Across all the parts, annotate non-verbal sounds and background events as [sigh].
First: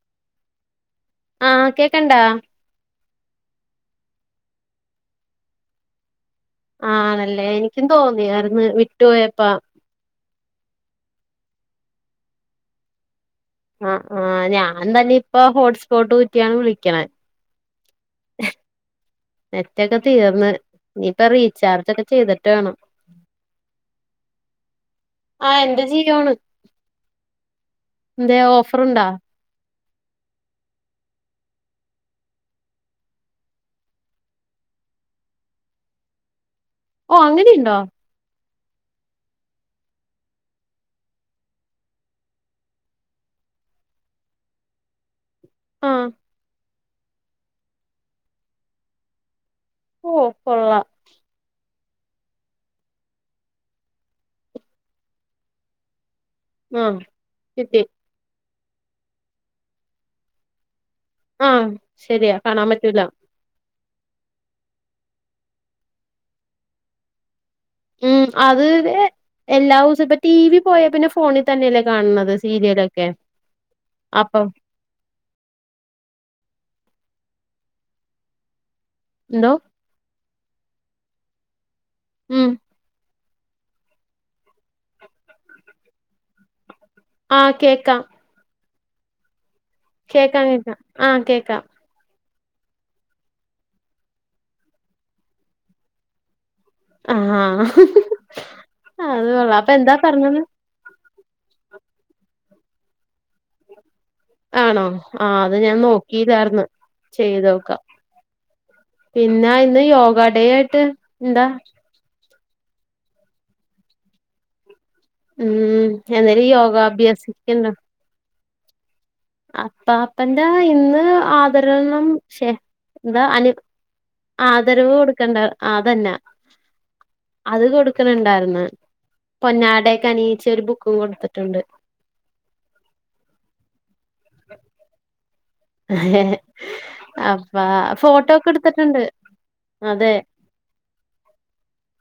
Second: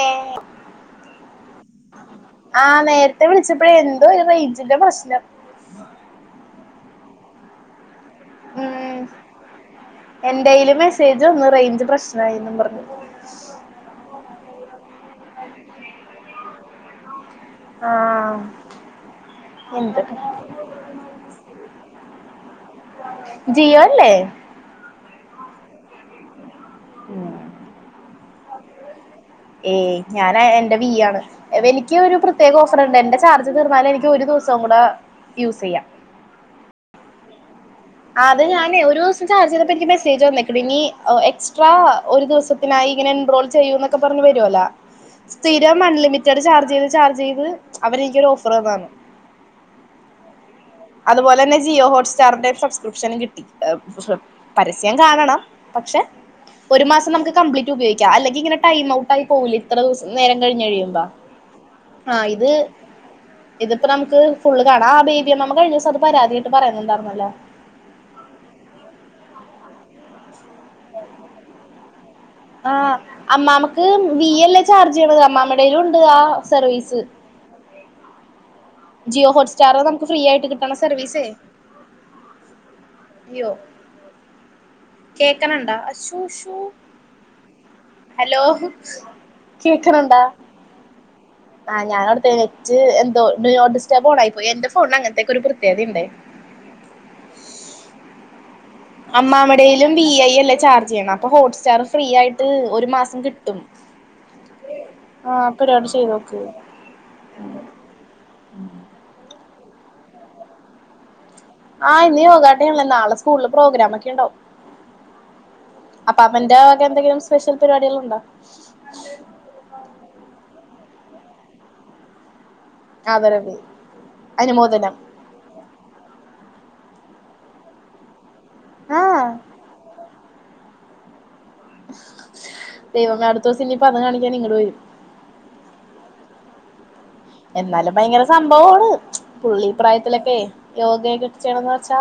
ഏഹ് ആഹ് കേക്കണ്ടാ ആഹ് നേരത്തെ വിളിച്ചപ്പോഴേ എന്തോ റേഞ്ചിന്റെ പ്രശ്നം ആണല്ലേ എനിക്കും തോന്നി വിട്ടു പോയപ്പാ എന്റെ യ്ൽ മെസ്സേജ് വന്ന് റേഞ്ച് പ്രശ്നയി ന്നും പറഞ്ഞു ആഹ് ആഹ് ഞാൻ തന്നെ ഇപ്പ ഹോട്ട്സ്പോട്ട് ഊറ്റിയാണ് വിളിക്കണ ആഹ് നെറ്റൊക്കെ എന്ത് തീർന്ന് ഇനി ഇപ്പ റീചാർജ് ഒക്കെ ചെയ്തിട്ട് വേണം ജിയോ അല്ലെ ആ എന്റെ ജിയോ ആണ് ഉം എന്താ ഓഫർണ്ടാ ഏയ് ഞാന് എന്റെ വീ ആണ് എനിക്ക് ഒരു പ്രത്യേക ഓഫർണ്ട് എന്റെ ചാർജ് തീർന്നാൽ എനിക്ക് ഒരു ദിവസം കൂടെ യൂസ് ചെയ്യാം ഓഹ് അങ്ങനെയുണ്ടോ ആഹ് അത് ഞാനെ ഒരു ദിവസം ചാർജ് ചെയ്തപ്പം എനിക്ക് മെസ്സേജ് വന്നേക്കണ് ഇനി എക്സ്ട്രാ ഒരു ദിവസം പിന്നെ ഇങ്ങനെ എൻറോൾ ചെയ്യൂ എന്നൊക്കെ പറഞ്ഞു വരുവല്ലോ [inaudible] സ്ഥിരം ആഹ് അൺലിമിറ്റഡ് ചാർജ് ചെയ്ത് ചാർജ് ചെയ്ത് അവരെനിക്കൊരു ഓഫർ തന്നതാണ് ഓഹ് കൊള്ളാം അതുപോലെ തന്നെ ജിയോ ഹോട്ട്സ്റ്റാറിന്റെയും സബ്സ്ക്രിപ്ഷൻ കിട്ടി പരസ്യം കാണണം പക്ഷെ ഒരു ആഹ് മാസം നമുക്ക് കംപ്ലീറ്റ് കിട്ടി ഉപയോഗിക്കാം അല്ലെങ്കിൽ ഇങ്ങനെ ടൈം ഔട്ട് പോകൂല്ലേ ഇത്ര ദിവസം നേരം കഴിഞ്ഞ് കഴിയുമ്പ ആഹ് ആഹ് ശരിയാ ഇത് കാണാൻ പറ്റൂല ഇതിപ്പ നമുക്ക് ഫുള്ള് കാണാം ആ [unintelligible] നമക്ക് കഴിഞ്ഞിവസം അത് പരാതിയായിട്ട് പറയുന്നുണ്ടാരുന്നല്ലോ ഉം അത് എല്ലാ ദിവസോം ഇപ്പം ടി വി പോയാ പിന്നെ ഫോണിൽ തന്നെയല്ലേ കാണുന്നത് ആഹ് സീരിയലൊക്കെ അമ്മാമ്മക്ക് വി അപ്പൊ- അല്ലേ ചാർജ് ചെയ്യണ അമ്മാമ്മടെലും ഉണ്ട് ആ സർവീസ് ജിയോ എന്തോ ഹോട്ട്സ്റ്റാർ നമുക്ക് ഫ്രീ ആയിട്ട് കിട്ടണ സർവീസേ ഉം യ്യോ കേൾക്കണണ്ടാ അശോ ശോ ആഹ് കേക്കാം ഹലോ കേക്കാ കേക്കാം ആഹ് കേക്കാം ഞാൻ ഓർത്തെ നെറ്റ് എന്തോ ഡു നോട്ട് ഡിസ്റ്റർബ് ഓണായി പോയി. എന്റെ ഫോണിന് അങ്ങനത്തേക്ക ഒരു പ്രത്യേകതയുണ്ടേ ആഹ് ആഹ് അത് കൊള്ളാം അപ്പൊ അമ്മാമ്മടെലും എന്താ വി ഐ പറഞ്ഞത് അല്ലേ ചാർജ് ചെയ്യണ അപ്പൊ ഹോട്ട് സ്റ്റാർ ഫ്രീ ആയിട്ട് ഒരു മാസം കിട്ടും ആണോ ആഹ് അത് ഞാൻ പരിപാടി ചെയ്തോക്ക് നോക്കിയില്ലാർന്ന് ചെയ്ത് നോക്കാം പിന്നെ ഇന്ന് യോഗ ഡേ ആയിട്ട് എന്താ ആഹ് ഇന്ന് യോഗാ ഡേല്ലേ നാളെ സ്കൂളില് പ്രോഗ്രാം ഒക്കെ ഉണ്ടാകും ഉം എന്തേലും അപ്പാപ്പന്റെ യോഗ വക എന്തെങ്കിലും സ്പെഷ്യൽ അഭ്യസിക്ക്ണ്ടോ പരിപാടികൾ ഉണ്ടോ? അപ്പാപ്പന്റെ ഇന്ന് ആദരവൊന്നും ശെ ആദരവ് ആദരവ് അനുമോദനം കൊടുക്കണ്ട, അതന്നെ, അത് കൊടുക്കണണ്ടായിരുന്നു. ആഹ് പൊന്നാടയൊക്കെ അണിയിച്ച് ഒരു ബുക്കും കൊടുത്തിട്ടുണ്ട് ദൈവമേ അടുത്തൂസം ഇനീപ്പോ അതും കാണിക്കാൻ ഇങ്ങട് വരും. ഏഹ് എന്നാലും ഭയങ്കര സംഭവാണ്, പുള്ളീ അതെ പ്രായത്തിലൊക്കെ യോഗയൊക്കെ ചെയ്യണംന്ന് വെച്ചാ.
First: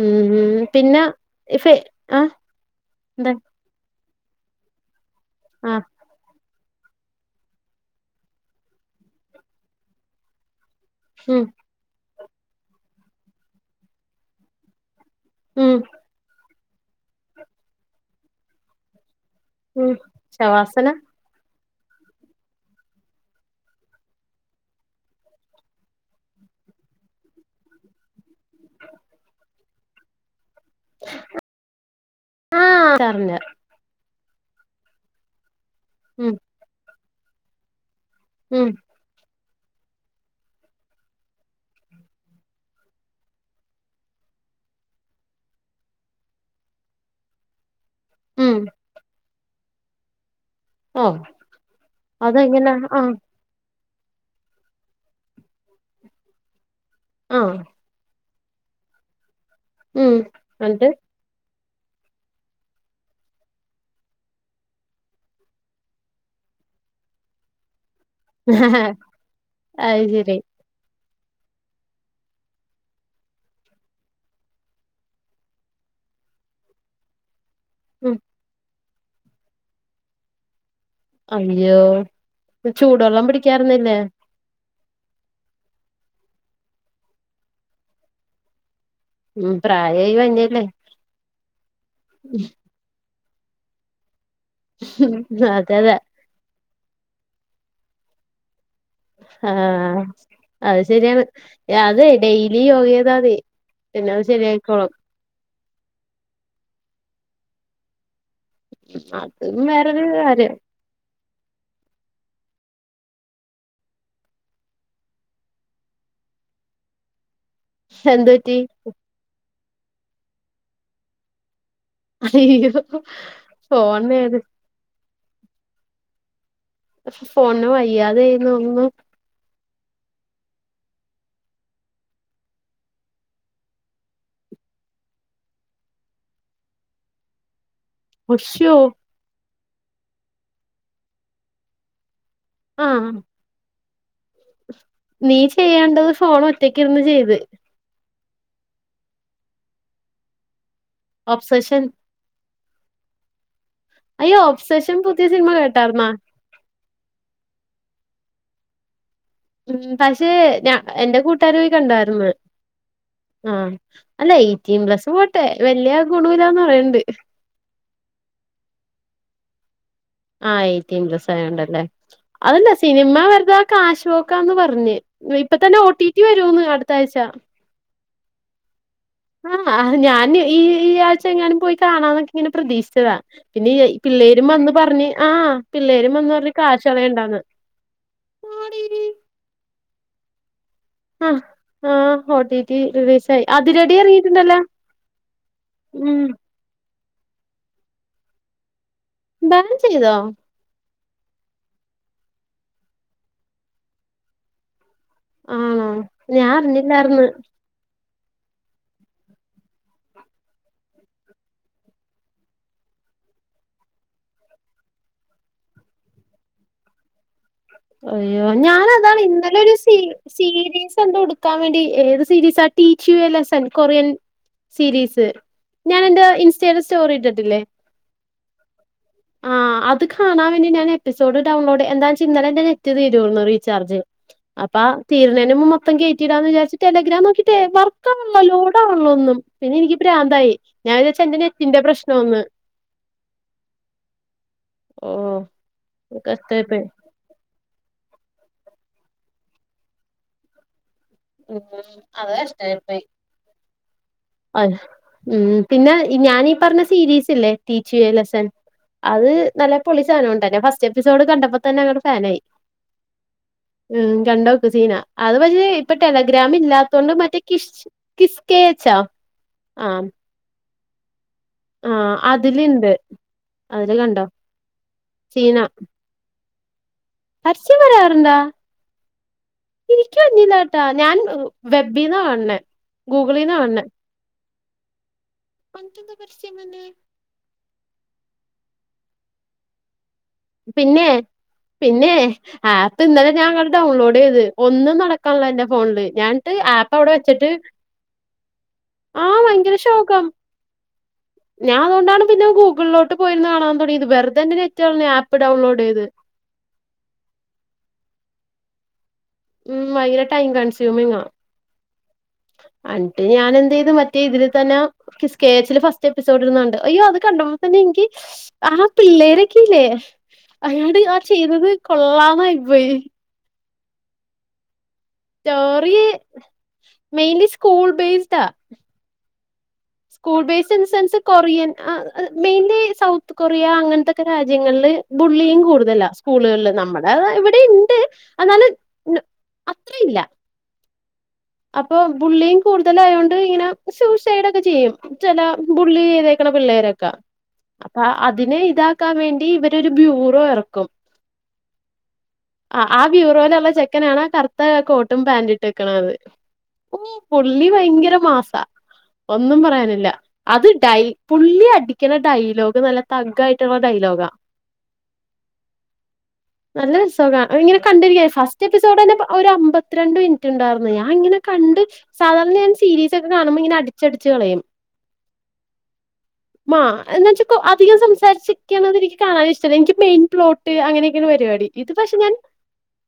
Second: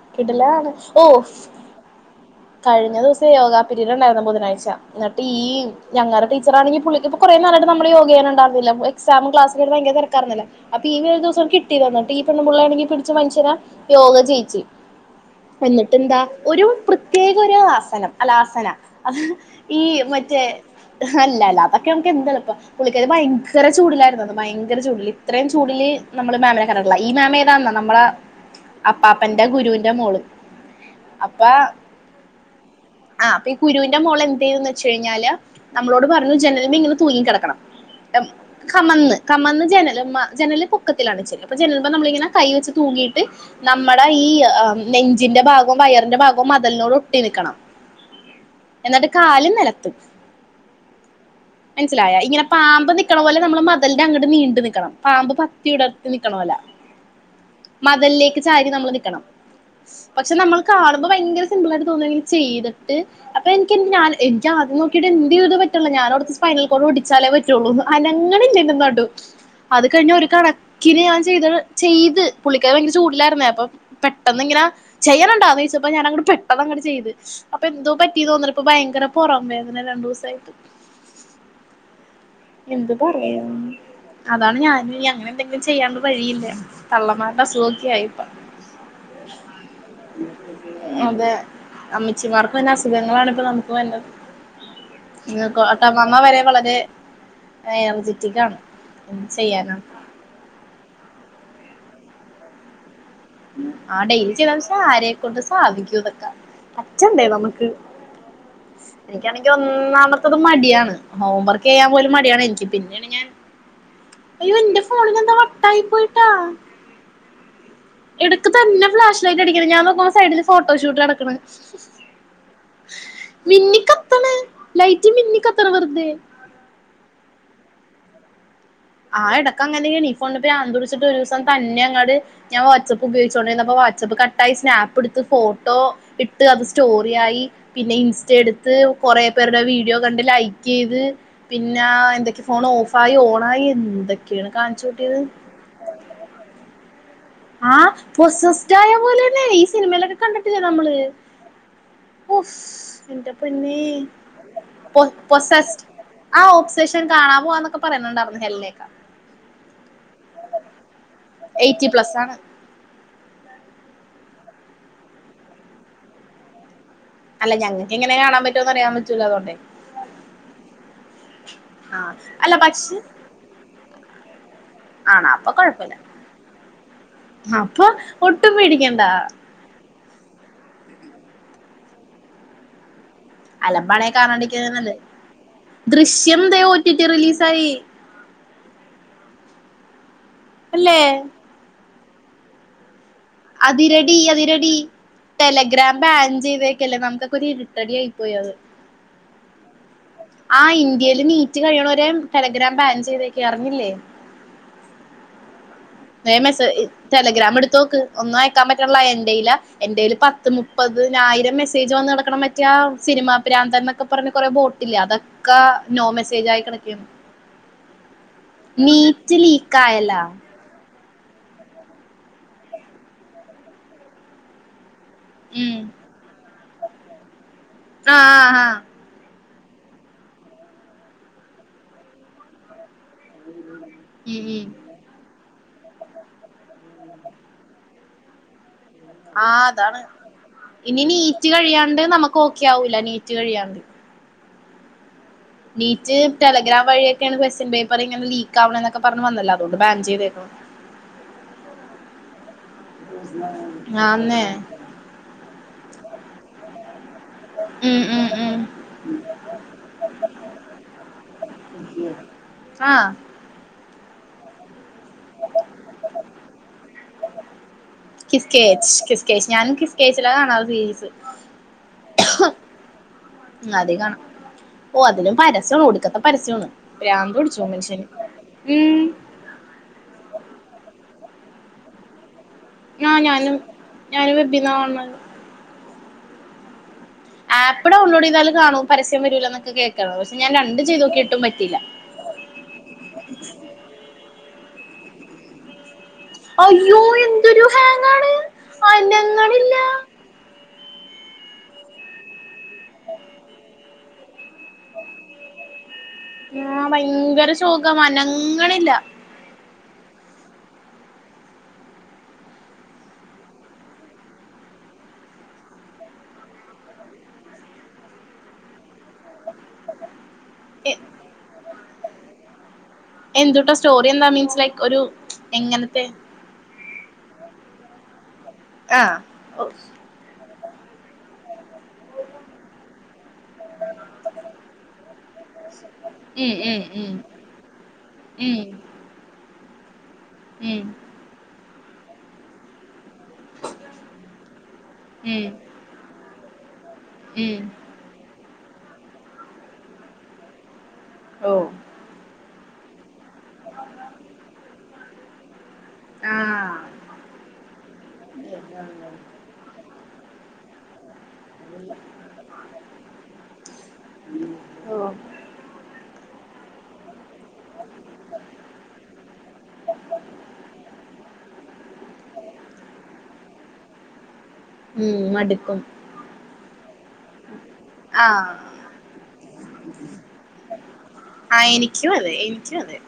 ഉം കിടിലാണ് പിന്നെ ഓഹ് ഫെ ആഹ് കഴിഞ്ഞ ദിവസെ എന്താ യോഗ പിരീട് ഉണ്ടായിരുന്ന് ബുധനാഴ്ച എന്നിട്ട് ഈ ആഹ് ഞങ്ങടെ ടീ ടീച്ചറാണെങ്കിൽ പുളളിക്കിപ്പോ കുറെ നാളായിട്ട് നമ്മള് യോഗ ചെയ്യണുണ്ടായിര്ന്നില്ല എക്സാമും ക്ലാസ്സ്ക്കെ ആയിട്ട് ഭയങ്കര തെരകായ്ര്നില്ലെ. അപ്പൊ ഈ ഒരു ഉം ദിവസം കിട്ടിയത് വന്നിട്ട് ഈ പെണ്ണുംപിള്ളാണെങ്കി പിടിച്ച് മനുഷ്യനെ യോഗ ചെയ്യിച്ച്. ഉം എന്നിട്ടെന്താ ഒരു പ്രത്യേക ഒരു ആസനം, അല്ല ആസന. ഈ ഉം മറ്റേ ശവാസന അല്ലല്ല അതൊക്കെമുക്ക് എന്ത്ള്പ്പം പുള്ളിക്കാരി ഭയങ്ക ങ്കര ചൂട്ലായിര്ന്നന്ന്, ഭയങ്കര ചൂട്ല്, ഇത്രേം ചൂടില് നമ്മള് മാമിനെ കണ്ടിട്ടില്ല. ഈ മാമേതാന്ന നമ്മള അപ്പാപ്പന്റെ ഗുരൂന്റെ മോള്. അപ്പാ ആ ആഹ് അറിഞ്ഞ് അപ്പൊ ഈ ഗുരൂന്റെ മോള് എന്തേന്ന് വെച്ചഴ്ഞ്ഞാല്. നമ്മളോട് ഉം പറഞ്ഞ് ജനല്മെങ്ങനെ തൂങ്ങി കെടക്കണം ഉം കമന്ന്. കമന്ന് ജനല്മ്മെ ജനല് പൊക്കത്തിലാണ് വെച്ചേക്കണത്, അപ്പ ജനല്മെ നമ്മള്ങ്ങനെ കൈവെച്ച് തൂങ്ങീട്ട് നമ്മടെ ഈ നെഞ്ചിന്റെ ഭാഗും വയറിന്റെ ഭാഗും മത്ൽനോട് ഒട്ടി നിക്കണം ഉം എന്നിട്ട് കാല് നിലത്ത് ഓ മൻസ്സിലായാ ഇങ്ങനെ അതെങ്ങനെ പാമ്പ് ആ നിക് അതുപോലെ നമ്മള് മതിലിന്റെങ്ങട് നീണ്ട് നിക്കണം പാമ്പ് പത്തി വിടർത്തി നിക്കക്കണപോലെ ആ മതിൽലേക്ക് ചാരി നമ്മൾ നിക്കണം. ഉം പക്ഷെ നമ്മൾ എന്നിട്ട് കാണുമ്പോ ഭയങ്കര സിമ്പിളായിട്ട് തോന്നാണെങ്കി ചെയ്തിട്ട് അപ്പൊ എനിക്ക്ൻത് ഞാഎനിക്ക് ആദ്യം നോകീട്ട് എന്തെയ്തിട്ടുംപറ്റ്ണില്ല ഞാനോർത് ഫൈനൽ കോട്പൊട്ടിച്ചാലെ പറ്റൊള്ളൂന്ന്. അനങ്ങ്ണ്ല്ലൻ്റ നടു. അത് കഴിഞ്ഞ് ഒരു കണ കി ഞാൻ ചെയ്തത് ചെയ്ത് പുള്ളളിക്കാരി ഭയങ്കര ചൂടലായ്ര്ന്നേ അപ്പൊ പെട്ടെന്നിങ്ങനെ ചെയ്യണ്ണ്ണ്ടാനോയ്ച്ചപ്പൊ ഞാനങ്ങട്ട് പെട്ടന്ന്ങ്ങട്ട് ചെയ്ത് അപ്പൊ എന്തോ ഉം പറ്റി തോന്ന്ണിപ്പോ ഭയങ്കര പൊറം വേദന രണ്ടൂസായിട്ട്. അയ്യോ എന്ത് ചൂടൊള്ളം പറയാ പിടിക്കാർന്നില്ലേ? അതാണ് ഞാനുംഞിങ്ങനെ എന്തെങ്കിലും ചെയ്യാതെ വഴിയില്ല, തള്ളമാരുടെ അസുഖൊക്കെ ആയിപ്പ ഉം പ്രായായി വര്ന്നല്ലേ അതെ അമ്മച്ചിമാർക്ക് വര്ന്ന അസുഖങ്ങളാണ് ഇപ്പൊ നമുക്ക് വര്ന്നത്. അതെ അതെ ട്ടമാമ്മവരെ വളരെ എനർജെറ്റിക് ആണ് എന്ത് ചെയ്യാനാ ആഹ് അയ്ശര്യാണ്. അതെ ഡെയ്ലി യോഗെയ്താതി ആ ഡെയ്ലി ചെയ്തക്ഷെ ആരെക്കൊണ്ട് സാധിക്കുംതൊക്കെ. പറ്റണ്ടേ നമക്ക് എനിക്കാണെങ്കിൽ അതും വേറൊരു ഒന്നാമത്തത് കാര്യം മടിയാണ്. ഹോം വർക്ക് ചെയ്യാപോലും മടിയാണ് എനിക്ക്, പിന്നൈണ് ഞാൻ അയ്യോന്റെ ഫോണിനെന്താ വട്ടായി പോയ്ട്ടാ എന്ത് എട്ക്ക് പറ്റി തന്നെ ഫ്ലാഷ് ലൈറ്റ് അടിക്ക്ണ്. ഞാനോക്കുമ്പോ സൈഡിൽ ഫോട്ടോഷൂട്ട് നടക്ക്ണ്. അയ്യോ ഫോണേത് ലൈറ്റ്മിന്നികത്ത്ണ് വെർതെ. ഫോണിന് വയ്യാതായിതോന്ന്ണു ആ എടക്കങ്ങനേണീഫോണിന് ഭ്രാന്തുട്ചിട്ട് ഒരൂസം തന്നെ അങ്ങട് ഞാവാട്സപ്പ് ഉപയോഗിച്ചോണ്ടിര്ന്നപ്പൊ വാട്സപ്പ് കട്ടായി സ്നാപ്പ്ടുത്ത് ഫോട്ടോ ഇട്ട് അത് സ്റ്റോറിയായി പിന്നെ ഇൻസ്റ്റടുത്ത് അശ്യോ കുറേ പേരുടെ വീഡിയോ കണ്ട് ലൈക്കയ്ത് പിന്നെ എന്തൊക്കെ ഫോൺ ആ ഓഫായി ഓണായി എന്തൊക്കെയാണ് കാണ്ച നീ ചെയ്യേണ്ടത് ഫോണ് ഒറ്റക്കിരുന്ന് ചെയ്ത്. ആഹ് പ്രൊസസ്യറ്റാ പോലൈണ്. ഈ സിനിമയിലൊക്കെ കണ്ടിട്ടില്ലേമ്മള്. ഓബ്ഫെഷൻ. ഓഫ് ന്റെ പൊന്നേ അയ്യ് ഓബ്സെഷൻ പുതിയ സിനിമ കേട്ടാര്ന്നാ? ആഹാ ഓ്ബ്സെഷൻ കാണാ പോവാന്നൊക്കെ പറയുന്നുണ്ടായിര്ന്ന് ഹെൽനേക്ക ഉം പക്ഷെ ഞാ എൻ്റെ കൂട്ടേര് പോയ് എയ്റ്റി പ്ലസ് കണ്ടായിര്ന്ന് ആണ് ആഹ അല്ല എയ്റ്റീൻ പ്ലസ് പോട്ടെ വലയ ഗുണമില്ലാന്ന് പറയണ്ട് അല്ല ഞങ്ങൾക്ക് എങ്ങനെയെ കാണാൻ പറ്റുമോന്ന് അറിയാൻ പറ്റൂ അതോണ്ടണ്ട് ആ എയ്റ്റീൻ പ്ലസ്സ ആയോണ്ടല്ലേ അല്ല അതല്ല പക്ഷെ സിനിമ വെുത കാശ്പോക്കാന്ന് പഞ്ഞ് ആണോ അപ്പൊ ഇപ്പൊ തന്നെ ഓ ടി പിവരൂന്ന് അടുത്ത ആഴ്ച അപ്പ ഒട്ടും പെടിക്കേണ്ടാ അഹ ഞാൻ ഈ ഈ ആഴ്ച എങ്ങാനും പോയി കാണാ എന്നൊക്കെ ഇങ്ങനെ പ്രതീക്ഷിച്ചതാ പിന്നെ അലമ്പാണെ പിള്ളേരും വന്ന് കാണാണ്ടിരിക്കുന്നത് നല്ലത് പറഞ്ഞ് ആഹ് പിള്ളേരും വന്ന് ദൃശ്യം പറഞ്ഞ് ദേ ഒ ടി ടി കാശളയണ്ടാന്ന് റിലീസായി [unintelligible] അല്ലേ ആഹ് ആഹ് ഹോട്ടിറ്റി റിലീസായി അത് റെഡി അതിരടി ഇറങ്ങിട്ടുണ്ടല്ലോ അതിരടി ടെലഗ്രാം ബാൻ ചെയ്തക്കല്ലേ നമുക്ക്ക്ക ഒരു ഇരിട്ടടി ആയി പോയി അത് ബാൻ ചെയ്തോ ആഹ് ഇന്ത്യയിൽ നീറ്റ് കഴിയണ വരെ ടെലഗ്രാം ബാൻ ചെയ്തക്കി അറിഞ്ഞില്ലേ ആണോ വേം ഞാൻ മെസ്സ് അറിഞ്ഞില്ലാർന്ന് ടെലഗ്രാം എടുത്തോക്ക് ഒന്നും അയക്കാൻ പറ്റുള്ള എന്റെൽ എന്റെയില്ൽ പത്ത് മുപ്പതിനായിരം മെസ്സേജ് വന്നടക്ക്ണ് ണ്ട് സിനിമാ പ്രാന്ത്‌ന്നൊക്കെ പറഞ്ഞ കൊറെ ബോട്ടില്ലെ അതൊക്കെ നോ മെസ്സേജ ആയി കേടാക്കേണ് അയ്യോ ഞാാനതാണ് ഇന്നലെ ഒരു സീ ലീക്കായല്ലാ സീരീസ് എന്തോ എടുക്കാൻ വേണ്ടി ഏത് സീരീസ് ആ teach you a lesson Korean series ഉം ഞാൻ എന്റെ ഇൻസ്റ്റയിൽ സ്റ്റോറി ഇട്ടിട്ടില്ലേ ആഹ് ആഹ് ആഹ് ആഹ് അത് കാണാൻവേണ്ടി ഞാൻ എപ്പിസോഡ് ഡൗൺലോഡ് എന്താ ച്ചാന്നാലെ നെറ്റ് തീരു ന്ന് റീചാർജ് ഉം ഉം അപ്പ തീർനേന് മൊത്തം കെറ്റിടാന്ന് വിചാരിച്ച് ടെല്രാം നോക്കി ട്ടെ വർകാവണ്ല്ല ലോഡാ ലോടവ്ണില്ല ഒന്നും ആഹ് പിന്നെ എനിക്ക് അതാണ് പ്രാന്തായി ഞാൻ ഇനി വിച്ചാര്ച്ചു എന്റെ നീറ്റ് നെറ്റിന്റെ കഴിയാണ്ട് പ്രശ്ന നമുക്ക് ന്ന് ഓക്കെ ആവൂല നീറ്റ് കഴിയാണ്ട് ഓഹ് നീറ്റ് ടെലഗ്രാം വഴിയെ ടെലിഗ്രം വഴി ക്വസ്റ്റൻ പേപ്പർ ഇങ്ങെ ലീക്ക് ആവണ എന്നൊ ക്കെ പറഞ്ഞ് വന്നല്ല അതുകൊണ്ട് ബാൻ ചെയ്തെക്കും ഉം അതെ നഷ്ടയിപോയി ആന്നേ ഉം പിന്നെ ഞാനീ പറഞ്ഞ സീരീസ്ല്ലേ ടിച് ഉം എ ഉം ലസൻ ഉം അത് നല്ല പൊളി സാധനണ് ട്ടോ ഞാന് ഫസ്റ്റ് എപ്പിസോഡ് കണ്ടപ്പോ തന്നെ അങ്ങടെ ഫാനായി ആഹ് ഉം കണ്ടോക്ക് സീന അത് പക്ഷേ ഇപ്പൊ ടെലഗ്രാാ ഇല്ലാത്ത കൊണ്ട് മറ്റക്കെ കിഷ് കിസ്കേച്ച് കിസ്കേച്ചാ കിസ്കേച്ച് ഞാനും ആഹ് കിസ്കേച്ചില കാണാർ സീരീസ് ആഹ് അതില് ഇണ്ട് അതില് കണ്ടോ ഓഹ് അതിലും സീന പരസ്യണ് ഉടുക്കത്ത പരസ്യമാണ് പ്രാന്തടിച്ച പരസ്യം മനുഷ്യന് ഉം എനിരിക്കും വന്നില്ലാട്ടാ ഞാൻ വെബീന്ന കാണണേ ആ ഗൂഗിളീന്നാ ഞാനും കാണണേ ഞാനും വെബ്ബിന്നാ കാണണെ അനക്കെന്താ പരസ്യം വന്നേ ആപ്പ് ഡൗൺലോഡ് ചെയ്താൽ കാണും പരസ്യം വരൂല്ല ന്നൊക്കെ കേൾക്കാണ് പക്ഷ ഞൻ രണ്ട് ചെയ്തോ പിന്നെ ക്കിട്ടും പറ്റില്ല പിന്നെ ആപ്പ് ഇന്നലെ ഞാന് അങ്ങട് ഡൗൺലോഡ് ചെയ്ത് ഒന്നും നടക്കാനല്ലോ എന്റെ ഫോണില് ഞാൻ ന്നിട്ട് ആപ്പ അയ്യോ വിടെ വെച്ചിട്ട് എന്തൊരു ഹാങ്ങാണ് ആഹ് അനങ്ങണില്ല ഭയങ്കര ശോകം ഞാൻ അതൊണ്ടാണ് പിന്നെ ഗൂഗിലോട്ട് പോയിരന്ന് കാണാൻ തോട്‌ങ്യേത് വെറ്തെ ന്റെ നെറ്റകളഞ്ഞു ആപ്പ് ഡൗൺലോഡ് ചെയ്ത് ആഹ് ഭയങ്കര ശോകം അനങ്ങണില്ല ഉം ഭയങ്കര ടൈം കൺസ്യൂമിംങ്ങാ അന്ന്ട്ട് ഞാൻ എന്ത് ചെയ്തു മറ്റേ ഇതിൽ തന്നെ കിസ്കേച്ചില് ഫസ്റ്റ് എപ്പിസോഡ് ഇരുന്നുണ്ട് അയ്യോ അത് കണ്ട്പ തന്നെ ഇനിക്ക് ആ പിള്ളേരൊക്കെ ഇല്ലേ എ അയാട് ആ ചെയ്ത് കൊള്ളാന്നായി പോയി എന്തൂട്ടസ്റ്റോറി എന്താ മീൻസ് ലൈക്ക് ഒരു സ്റ്റോറി എങ്ങനത്തെ മെയിൻലി സ്കൂൾ ബേസ്ഡാ ആഹ് ഓഹ് സ്കൂൾ ബേസ് സെൻസ് കൊറിയൻ ആഹ് ആ മെയിൻലി സൗത്ത് കൊറിയ അങ്ങനത്തെക്കെ രാജ്യങ്ങളിൽ ബുള്ളിങ്ങ് കൂടുതലാ. ഉം സ്കൂളുകളില് ഉം ഉം നമ്മടെ ഇവിടെ ഇൻണ്ട് ഉം ഒരു അത്രില്ല ഉം അപ്പൊ ബുള്ളിങ്ങ് കൂടുതലയോണ്ട് ഇങ്ങനെ സൂസൈഡ് ഒക്കെ ചെയ്യും ചെല ഉം ബുള്ളി ചെയ്തേക്കണ പിള്ളേരൊക്കെ ഉം അപ്പ അതിന് ഇതാക്കാൻ വേണ്ടി ഇവരോരു ബ്യൂറോ എറക്കും ഓഹ്. ആഹ്, ആ ബ്യൂറോയിലുള്ള ചെക്കനാണ്, ആ കറുത്ത കോട്ടും പാന്റും ഇട്ടെക്കണത്. ആഹ് പുള്ളി ഭയങ്കര മാസാ ഒന്നും പറയാനില്ല അത് ഡൈ പുള്ളി അടിക്കണേ ഡയലോഗ് നല്ല തഗ് ആയിട്ടൊള്ളെ ഡയലോഗാ. ഓ [inaudible] നല്ല രസ കാ അതിങ്ങനെ കണ്ടിരിക്ക ഫസ്റ്റ് എപ്പിസോഡ്നെ ഒര അമ്പത്തിരണ്ട് മിൻറ്റ് ഇണ്ടാർന്ന് ഞാൻ ഇങ്ങനെ കണ്ട് സാധാരണ ഞാൻ സീരീസൊക്കെ കാണുമ്പോ ഇങ്ങനെ അടിച്ചടിച്ച് കളയും. ഉം മടുക്കും. മ്മ എന്നാ വെച്ചാ ഇപ്പം അധികം ആഹ് സംസാരിച്ചൊക്കെയാണ് അത് എനിക്ക് കാണാൻ ഇഷ്ടല്ല എനിക്ക് മെയിൻ പ്ലോ ട്ട് അങ്ങനൊക്കെയാണ് പരിപാടി ഇത് പക്ഷെ ഞാൻ പിച്ച അതെ.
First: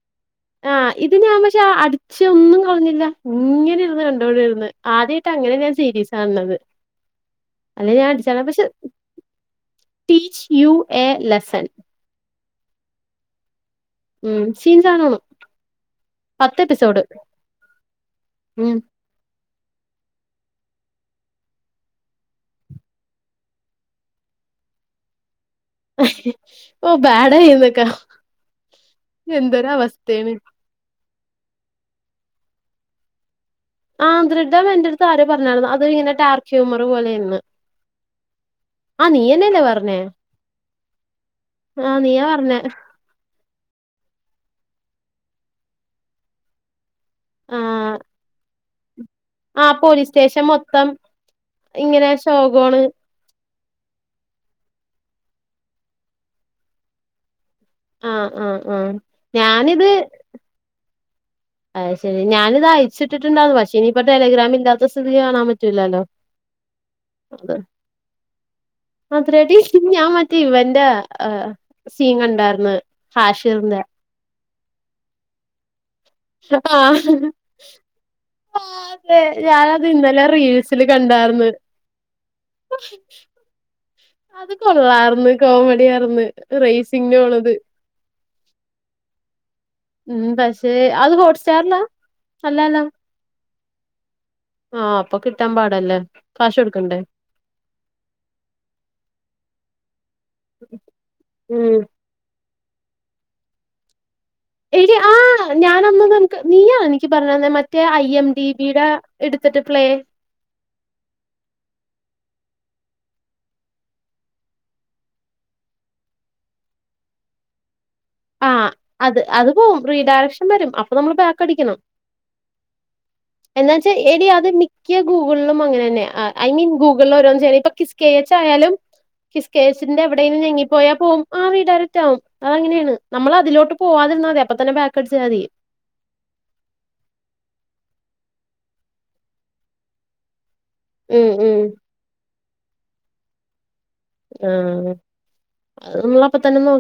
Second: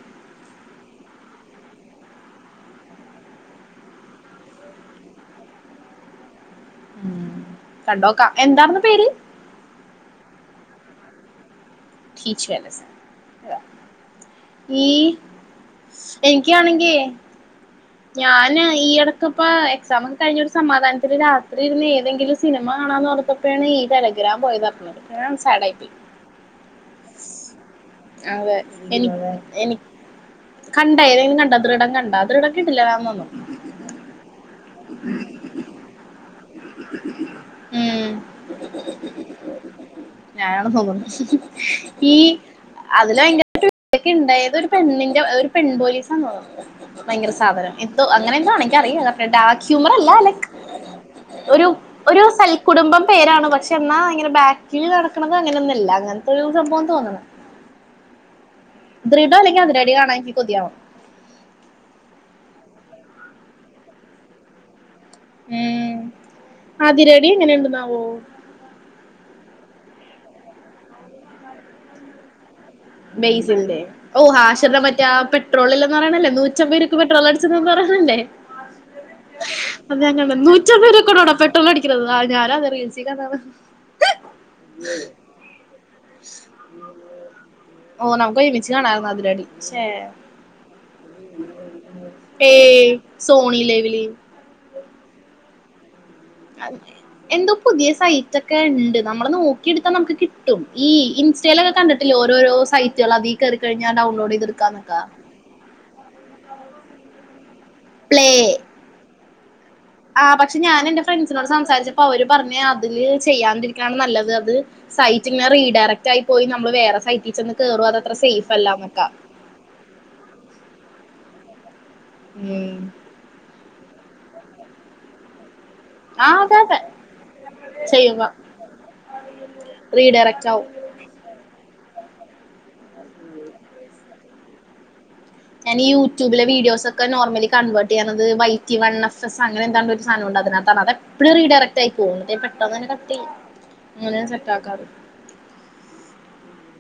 ആഹ് ഇത് ഞൻ പക്ഷെ അടിച്ച് ഒന്നും കളഞ്ഞില്ല. ഇങ്ങനെ ഇരുന്ന് കണ്ടോടെ ഇരിന്ന്, ആദ്യയിട്ട ങ്ങനെ ഞാൻ സീരീസ് കാൻണത്. അല്ല ഞാൻ കണ്ടോക്കാം ചെലപഷു എന്താർന്ന് പേര് teach you a lesson. Teach വേമസൻ അതാ ഉം, സീൻകാണോള്ളൂ. എനിക്കാണെങ്കി ഞാന് ഉം ഈയിട ക്ക്പ്പോ എക്സാം ഒക്കെ കഴിഞ്ഞ ഒരു സമാധാനത്തില് രാത്രി ഇരുന്ന് ഏതെങ്കിലും സിനിമ കാണാന്ന് പറ അപ്പോ പിന്നെ ഈ ടെലഗ്രാം പോയത് അപ്പൊ ഞാൻ സാട് ആയി. ഓ ബാഡഇരുന്നേക്കെ അതെ എനി എന്തരു എനി അവസ്ഥയാണ്. കണ്ട ഏതെങ്കിലും കണ്ട ദൃടം കണ്ടാ? ദൃടം കിടില്ലാന്ന് തോന്ന്. ആഹ് ദൃടം എന്റെ അടുത്ത് ആരോ പറഞ്ഞാരുന്നു, അത് ഇങ്ങനെ ടാർക്ക് ഹ്യൂമർ പോലെണെന്ന്. ഉം ആഹ് നീയന്നെല്ലേ പറഞ്ഞേ, ഞാനാണ് ആഹ് നീയാ പറഞ്ഞെ. അതില് ഭയങ്കര [unintelligible] ക്കേ ണ്ടായത് ഒരു പെണ്ണിന്റെ ഒരു പെൺ പോലീസാന്ന് തോന്ന [unintelligible] ഭയങ്കര ആ സാധനം എന്തോ അങ്ങനെ എന്തോ എനക്ക് അറിയാം അതൊക്കെ ഡാക്ക് ഹ്യൂമർ അല്ലാ ലൈക്ക് തം. ഒരു ഒരു സൽക്കുടുംബം പേരാണ് പക്ഷെ എന്നാ ഇങ്ങനെ ബാക്കിൽ നടക്കണത് അങ്ങനെയൊന്നുല്ല, അങ്ങൻത്തെ ഒരു സംഭവാന്ന് തോന്നണ്. ആ ആ ആ ദൃടം അല്ലെങ്കി ഞാനിത് അതിരടി കാണാൻ എനിക്ക് കൊതിയാവ്നു. അത് ശരി, ഞാനിത് അയച്ചിട്ടിട്ട്ണ്ടാവും പക്ഷെ ഇനിയിപ്പ ടെലഗ്രാം ഇല്ലാത്ത സ് സ്ഥിതിക്ക് കാണാൻ ഉം. പറ്റൂലല്ലോ അതിരടി അത് എങ്ങനെയുണ്ടെന്നാവോ അതിരടി ഞാൻ മറ്റേ ഇവന്റെ ആ സീൻ കണ്ടാർന്ന്. ബേസിലിന്റെ ഓഹ് ഹാഷിറിനെ മറ്റേ ആ പെട്രോളില്ലന്ന് പറയണല്ലേ? ആ നൂറ്റമ്പത് രുപക്ക് പെട്രോലടിച്ചത് പറയണതല്ലേ? ആ, അതെ ഞാനത് അത് ഞാ ഇന്നലെ ങ്ങണ്ട റീൽസില് നൂറ്റമ്പരൂപക്കണോടാ കണ്ടാർന്ന് പെട്രോള അടിക്കുന്നത് ആ ഞാനത് റീൽസിൽ കണ്ടതാ. അത് കൊള്ളാർന്ന് കോമഡിയാർന്ന് റേസിങ്ങിനൊള്ളത്. ഓ നമുക്ക് ഒരുമിച്ച് കാണായിരുന്നു അതിരടി ശേ ഉം പക്ഷേ അത് ഹോട്ട്സ്റ്റാർലാ? അല്ലാല്ലോ. സോണീ ലൈവില്. ആഹ് അപ്പൊ കിട്ടാൻ പാടല്ലേ. കാശ് കൊടുക്കണ്ടേ എന്തോ പുതിയ സൈറ്റ് ഒക്കെ ണ്ട് ഞമ്മള് നോക്കിയെടുത്താ നമുക്ക് കി ട്ടും ഈ ഇൻസ്റ്റയിലൊക്കെ ഉം കണ്ടിട്ടില്ലേ ഓരോരോ സൈറ്റാള് അതി കേറി കഴിഞ്ഞാൽ ഡൗൺലോഡ് ചെയ്തെടുക്കാന്നക്കാ. ഞാനന്നത് എൻക്ക് നീയാ എനിക്ക് പറഞ്ഞന്നേ മറ്റേ ഐ എം ഡി ബിയുടെ എടുത്തിട്ട് പ്ലേ ആഹ് പക്ഷെ ഞാൻ എൻറെ ഫ്രണ്ട്സിനോട് സംസാരിച്ചപ്പോ അവര് പറഞ് അതില് ചെയ്യാൻണ്ടിരിക്കാണ് നല്ലത് അത് സൈറ്റിങ്ങനെ റീഡയറക്റ്റ് ആയി പോയി നമ്മള് വേറെ സൈറ്റീ ചന്ന് കേറും അത് അത്ര സേഫ് ആഹ് അല്ലാന്നോക്കെ. അത് അത് പോവും റീഡയറക്ഷൻ വരും അപ്പൊ നമ്മള് ബാക്കടിക്കണം. ഉം എന്നാ വച്ചാൽ എടീ അത് മിക്ക ഗൂഗിൾലും അങ്ങനെ തന്നെയാ. ആ ഐ അതെ മീൻ അതെ ഗൂഗിൾള് ഓരോന്ന് ചെയ്യ ഇപ്പൊ കിസ് കെ ചെയ്യുക എച്ച ആയാലും കിസ്കേഴ്സിന്റെ എവടെലും റീഡയറക്റ്റ് ആവും ഞങ്ങിപ്പോയാ പോകും. ആഹ് റീഡയറക്റ്റ് ആകും അത് അങ്ങനെയാണ് നമ്മൾ അതിലോട്ട് പോവാതിരുന്ന മതി അപ്പ തന്നെ ബാക്ക് അടിച്ചാൽ മതി ഞാൻഈ യൂട്യൂബിലെ വീഡിയോ ഒക്കെ നോർമല കൺവേർ് ചെയ്യണുന്നത് Y T one F S അങ്ങന എന്താ ഒരു സാധമുണ്ട് അതിനകത്ത് കാരണം ഉം അതെപ്പഴും ഉം റീഡയറക്ട് ആയി പോകും പെട്ടെന്നു തന്നെ കട്ട്‌ ചെയ്യും അങ്ങനെ സെറ്റ് ആക്കാറ് ആഹ് അത്നമ്മള അപ്പ തന്നെ നോ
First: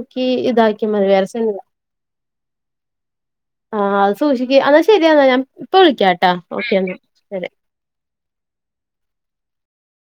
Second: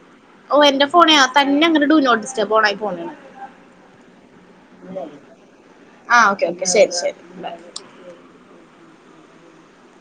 ഓ എന്റെ ഫോണ തന്നെ അങ്ങനെ ഡു നോട്ട് ഡിസ്ട്രബ് ഓൻ ആയി പോവുന്നുണ്ട് ആഹ് അത് സൂക്ഷിക്ക എന്നാ ശരിയാ ഞാൻ ഇപ്പ വിളിക്കാംട്ടാ ഓക്കെ ശരി [unintelligible]